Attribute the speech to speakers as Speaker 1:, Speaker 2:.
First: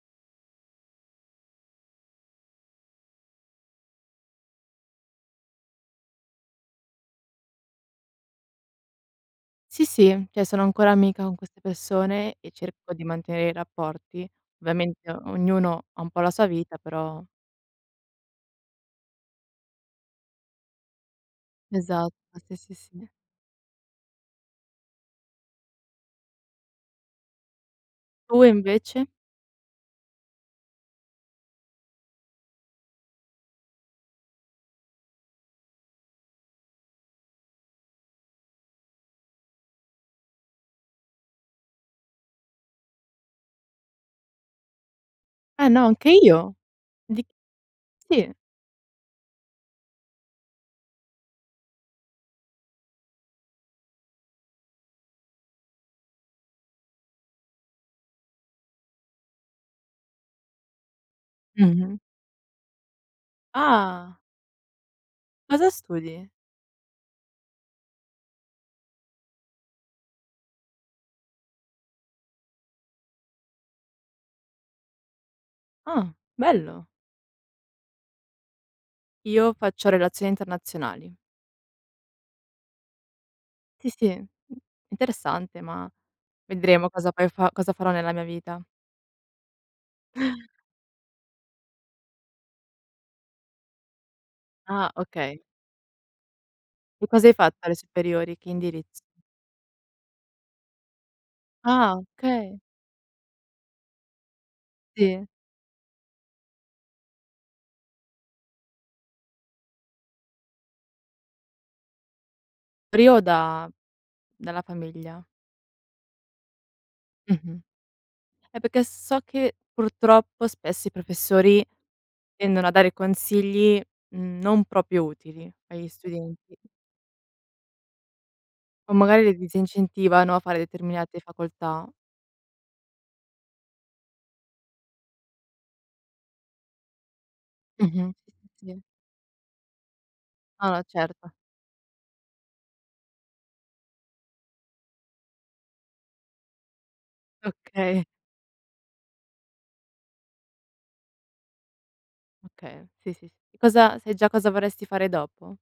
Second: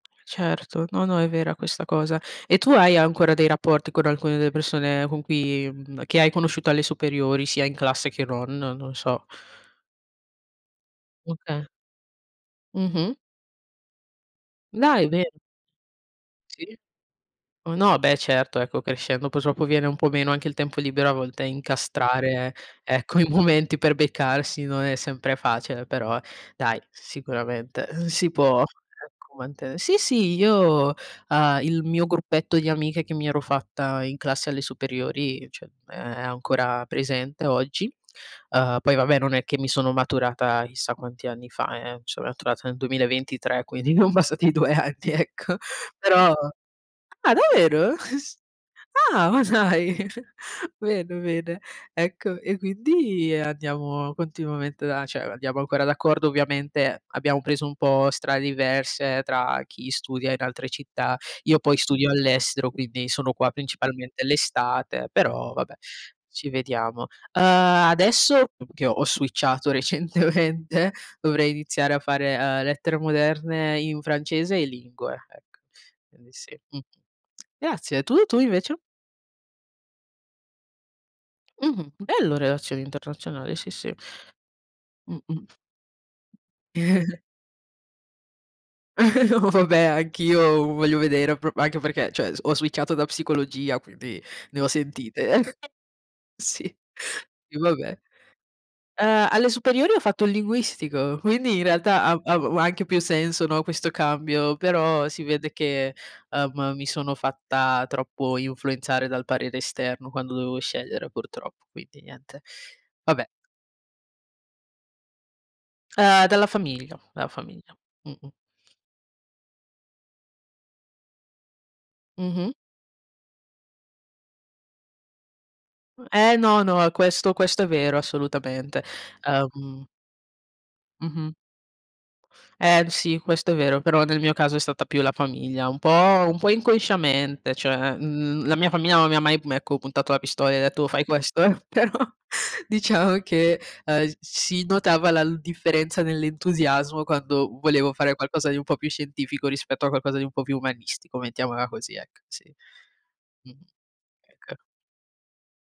Speaker 1: Certo, no, no, è vera questa cosa. E tu hai ancora dei rapporti con alcune delle persone con cui mhmm, che hai conosciuto alle superiori sia in classe che non, non lo so.
Speaker 2: Sì, sì, cioè sono ancora amica con queste
Speaker 1: Okay.
Speaker 2: persone e cerco di
Speaker 1: Mh-mh.
Speaker 2: mantenere i rapporti.
Speaker 1: Dai,
Speaker 2: Ovviamente
Speaker 1: bene.
Speaker 2: ognuno ha un po' la sua
Speaker 1: Sì.
Speaker 2: vita, però
Speaker 1: Oh, no, beh certo, ecco, crescendo, poi dopo viene un po' meno anche il tempo libero a volte
Speaker 2: Esatto,
Speaker 1: incastrare
Speaker 2: sì, sì, sì.
Speaker 1: ecco i momenti per beccarsi non è sempre facile, però dai sicuramente, uhm, si
Speaker 2: Tu
Speaker 1: può
Speaker 2: invece?
Speaker 1: ecco manten Sì sì, io, ehm, il mio gruppetto di amiche che mi ero fatta in classe alle superiori, cioè è ancora presente oggi. Uhm, poi vabbè non è che mi sono maturata chissà quanti anni fa eh-eh, so' maturata nel 2023, quindi non passati 2 anni, ecco.
Speaker 2: Eh no, anche
Speaker 1: Però
Speaker 2: io. Di
Speaker 1: Ah davvero?
Speaker 2: Sì.
Speaker 1: s ah, ma dai, bene, bene. Ecco, e quindi andiamo continuamente a cioè, andiamo ancora d'accordo. Ovviamente abbiamo preso un po' strade diverse tra chi studia in altre città, io poi
Speaker 2: Mh-mh.
Speaker 1: studio all'estero, quindi sono qua
Speaker 2: Ah.
Speaker 1: principalmente l'estate, però
Speaker 2: Cosa
Speaker 1: vabbè,
Speaker 2: studi?
Speaker 1: ci vediamo. Uhm, adesso, che ho switchato recentemente dovrei iniziare a fare, ehm, lettere moderne in francese e lingue, ecco.
Speaker 2: Ah
Speaker 1: Quindi sì. Mh-mh.
Speaker 2: bello.
Speaker 1: Grazie, e tu? Tu invece?
Speaker 2: Io faccio relazioni internazionali.
Speaker 1: Mh-mh, bello relazioni internazionali, sì,
Speaker 2: Sì
Speaker 1: sì.
Speaker 2: sì,
Speaker 1: Mh-mh.
Speaker 2: interessante, ma vedremo cosa poi fa cosa farò nella mia vita.
Speaker 1: Oh beh, anch'io u voglio vedere, pro anche perché, cioè s ho switchato da psicologia quindi ne ho
Speaker 2: Ah,
Speaker 1: sentite
Speaker 2: okay.
Speaker 1: eh. Sì,
Speaker 2: Che cosa hai fatto
Speaker 1: i va
Speaker 2: alle
Speaker 1: beh.
Speaker 2: superiori? Che indirizzo?
Speaker 1: Ehm, alle superiori ho fatto il linguistico, quindi in
Speaker 2: Ah,
Speaker 1: realtà av av u
Speaker 2: okay.
Speaker 1: anche più senso, no, questo cambio, però si
Speaker 2: Sì.
Speaker 1: vede che, ehm, mi sono fatta troppo influenzare dal parere esterno quando dovevo scegliere, purtroppo, quindi niente.
Speaker 2: Pri o
Speaker 1: Vabbè.
Speaker 2: da dalla famiglia?
Speaker 1: Ehm, dalla famiglia, dalla
Speaker 2: Mh-mh.
Speaker 1: famiglia. Mh-mh.
Speaker 2: Eh perché so che purtroppo spesso i professori
Speaker 1: Mh-mh.
Speaker 2: tendono a dare consigli non proprio utili agli
Speaker 1: Uh Eh
Speaker 2: studenti.
Speaker 1: no, no, questo questo è vero, assolutamente.
Speaker 2: O magari li
Speaker 1: Ehm
Speaker 2: disincentivano a fare determinate
Speaker 1: Mh-mh.
Speaker 2: facoltà.
Speaker 1: Ehm, sì, questo è vero, però nel mio caso è stata più la famiglia, un po' un po' inconsciamente, cioè,
Speaker 2: Mh-mh, sì,
Speaker 1: mhmm, la
Speaker 2: sì,
Speaker 1: mia
Speaker 2: sì.
Speaker 1: famiglia non mi ha mai, uhm, ecco puntato la pistola e
Speaker 2: Ah
Speaker 1: detto:
Speaker 2: no,
Speaker 1: "Oh, fai
Speaker 2: certo.
Speaker 1: questo". Però, diciamo che, ehm, si notava la l differenza nell'entusiasmo quando volevo
Speaker 2: Okay.
Speaker 1: fare qualcosa di un po' più scientifico rispetto a qualcosa di un po' più umanistico, mettiamola così, ecco, sì.
Speaker 2: Okay, sì, sì, s E
Speaker 1: Mh-mh,
Speaker 2: cosa sai già cosa
Speaker 1: ecco.
Speaker 2: vorresti fare dopo?